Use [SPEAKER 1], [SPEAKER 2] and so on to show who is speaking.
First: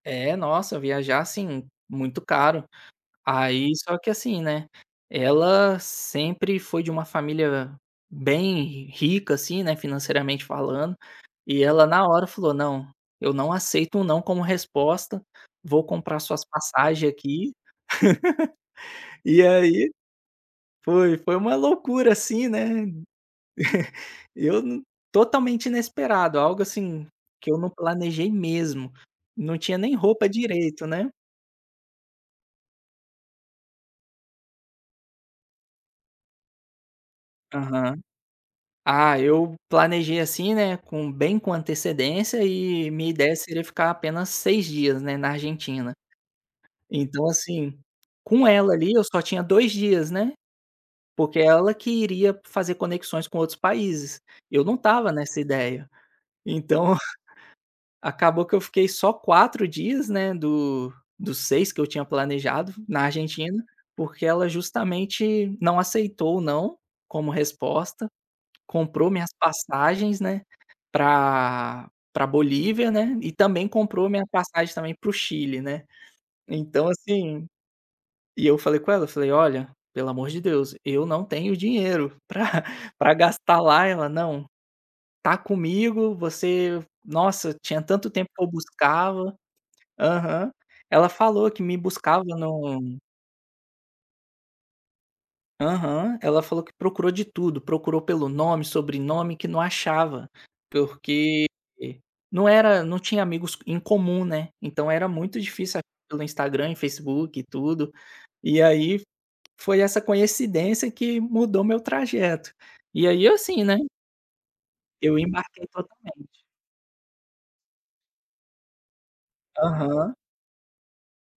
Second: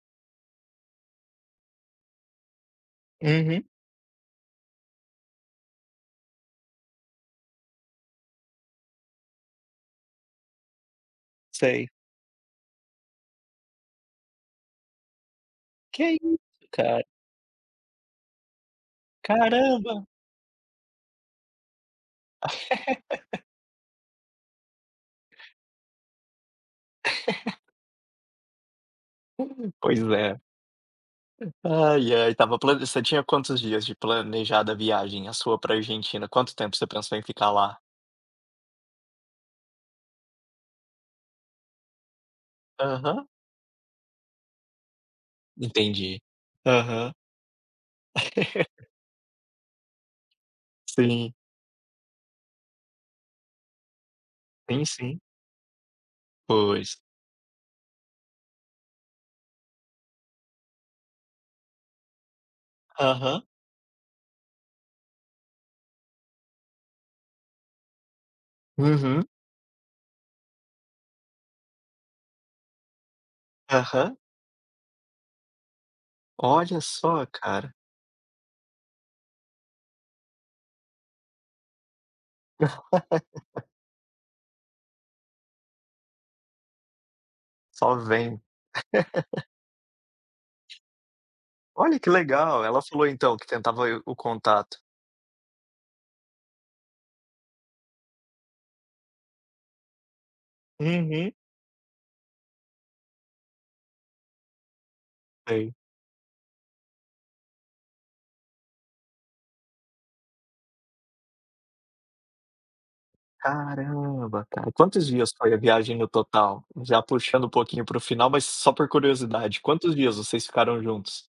[SPEAKER 1] É, nossa, viajar, assim, muito caro.
[SPEAKER 2] Uhum.
[SPEAKER 1] Aí só que assim, né, ela sempre foi de uma família bem rica, assim, né, financeiramente falando, e ela
[SPEAKER 2] Sei.
[SPEAKER 1] na hora falou: "Não, eu não aceito um “não” como resposta, vou
[SPEAKER 2] Que
[SPEAKER 1] comprar
[SPEAKER 2] isso?
[SPEAKER 1] suas
[SPEAKER 2] Caramba.
[SPEAKER 1] passagem aqui. E aí,
[SPEAKER 2] Caramba.
[SPEAKER 1] foi foi uma loucura assim, né, eu n totalmente inesperado, algo assim, que eu não planejei mesmo, não
[SPEAKER 2] Uhum.
[SPEAKER 1] tinha nem
[SPEAKER 2] Pois
[SPEAKER 1] roupa
[SPEAKER 2] é.
[SPEAKER 1] direito, né.
[SPEAKER 2] Ai ai, estava plane você tinha quantos dias de planejada viagem, a sua pra Argentina? Quanto tempo você pensou em ficar lá?
[SPEAKER 1] Aham. Ah, eu planejei assim, né, com bem com antecedência e minha
[SPEAKER 2] Aham.
[SPEAKER 1] ideia seria ficar apenas 6 dias, né, na Argentina.
[SPEAKER 2] Entendi. Aham.
[SPEAKER 1] Então, assim, com ela ali eu só tinha 2 dias, né,
[SPEAKER 2] Sim.
[SPEAKER 1] porque ela que iria fazer conexões com outros países, eu não
[SPEAKER 2] Sim,
[SPEAKER 1] estava
[SPEAKER 2] sim.
[SPEAKER 1] nessa ideia. Então,
[SPEAKER 2] Pois.
[SPEAKER 1] acabou que eu fiquei só 4 dias, né, do dos 6 que eu tinha planejado na
[SPEAKER 2] Aham.
[SPEAKER 1] Argentina, porque ela justamente não aceitou o “não”, como resposta. Comprou
[SPEAKER 2] Uhum.
[SPEAKER 1] minhas passagens, né, pra pra Bolívia, né, e também comprou a
[SPEAKER 2] Aham.
[SPEAKER 1] minha passagem também para o Chile, né.
[SPEAKER 2] Olha
[SPEAKER 1] Então,
[SPEAKER 2] só,
[SPEAKER 1] assim,
[SPEAKER 2] cara.
[SPEAKER 1] e eu falei com ela, falei: "Olha, pelo amor de Deus, eu não tenho dinheiro pra pra gastar lá", ela: "Não, tá comigo, você" nossa, tinha
[SPEAKER 2] Só
[SPEAKER 1] tanto tempo
[SPEAKER 2] vem.
[SPEAKER 1] que eu buscava Aham. Ela falou que me
[SPEAKER 2] Olha, que
[SPEAKER 1] buscava
[SPEAKER 2] legal, ela
[SPEAKER 1] no
[SPEAKER 2] falou então que tentava e o contato.
[SPEAKER 1] Aham, ela falou que procurou de tudo, procurou pelo nome, sobrenome, que não achava,
[SPEAKER 2] Uhum.
[SPEAKER 1] porque, eh, não era não tinha amigos em comum, né. Então era muito
[SPEAKER 2] Sei.
[SPEAKER 1] difícil pelo Instagram e Facebook e tudo e aí, f foi essa coincidência que mudou meu trajeto. E aí assim, né
[SPEAKER 2] Caramba, cara. Quantos
[SPEAKER 1] eu
[SPEAKER 2] dias foi a
[SPEAKER 1] embarquei
[SPEAKER 2] viagem no
[SPEAKER 1] totalmente.
[SPEAKER 2] total? Já puxando um pouquinho para o final, mas só por curiosidade, quantos
[SPEAKER 1] Aham.
[SPEAKER 2] dias vocês ficaram juntos?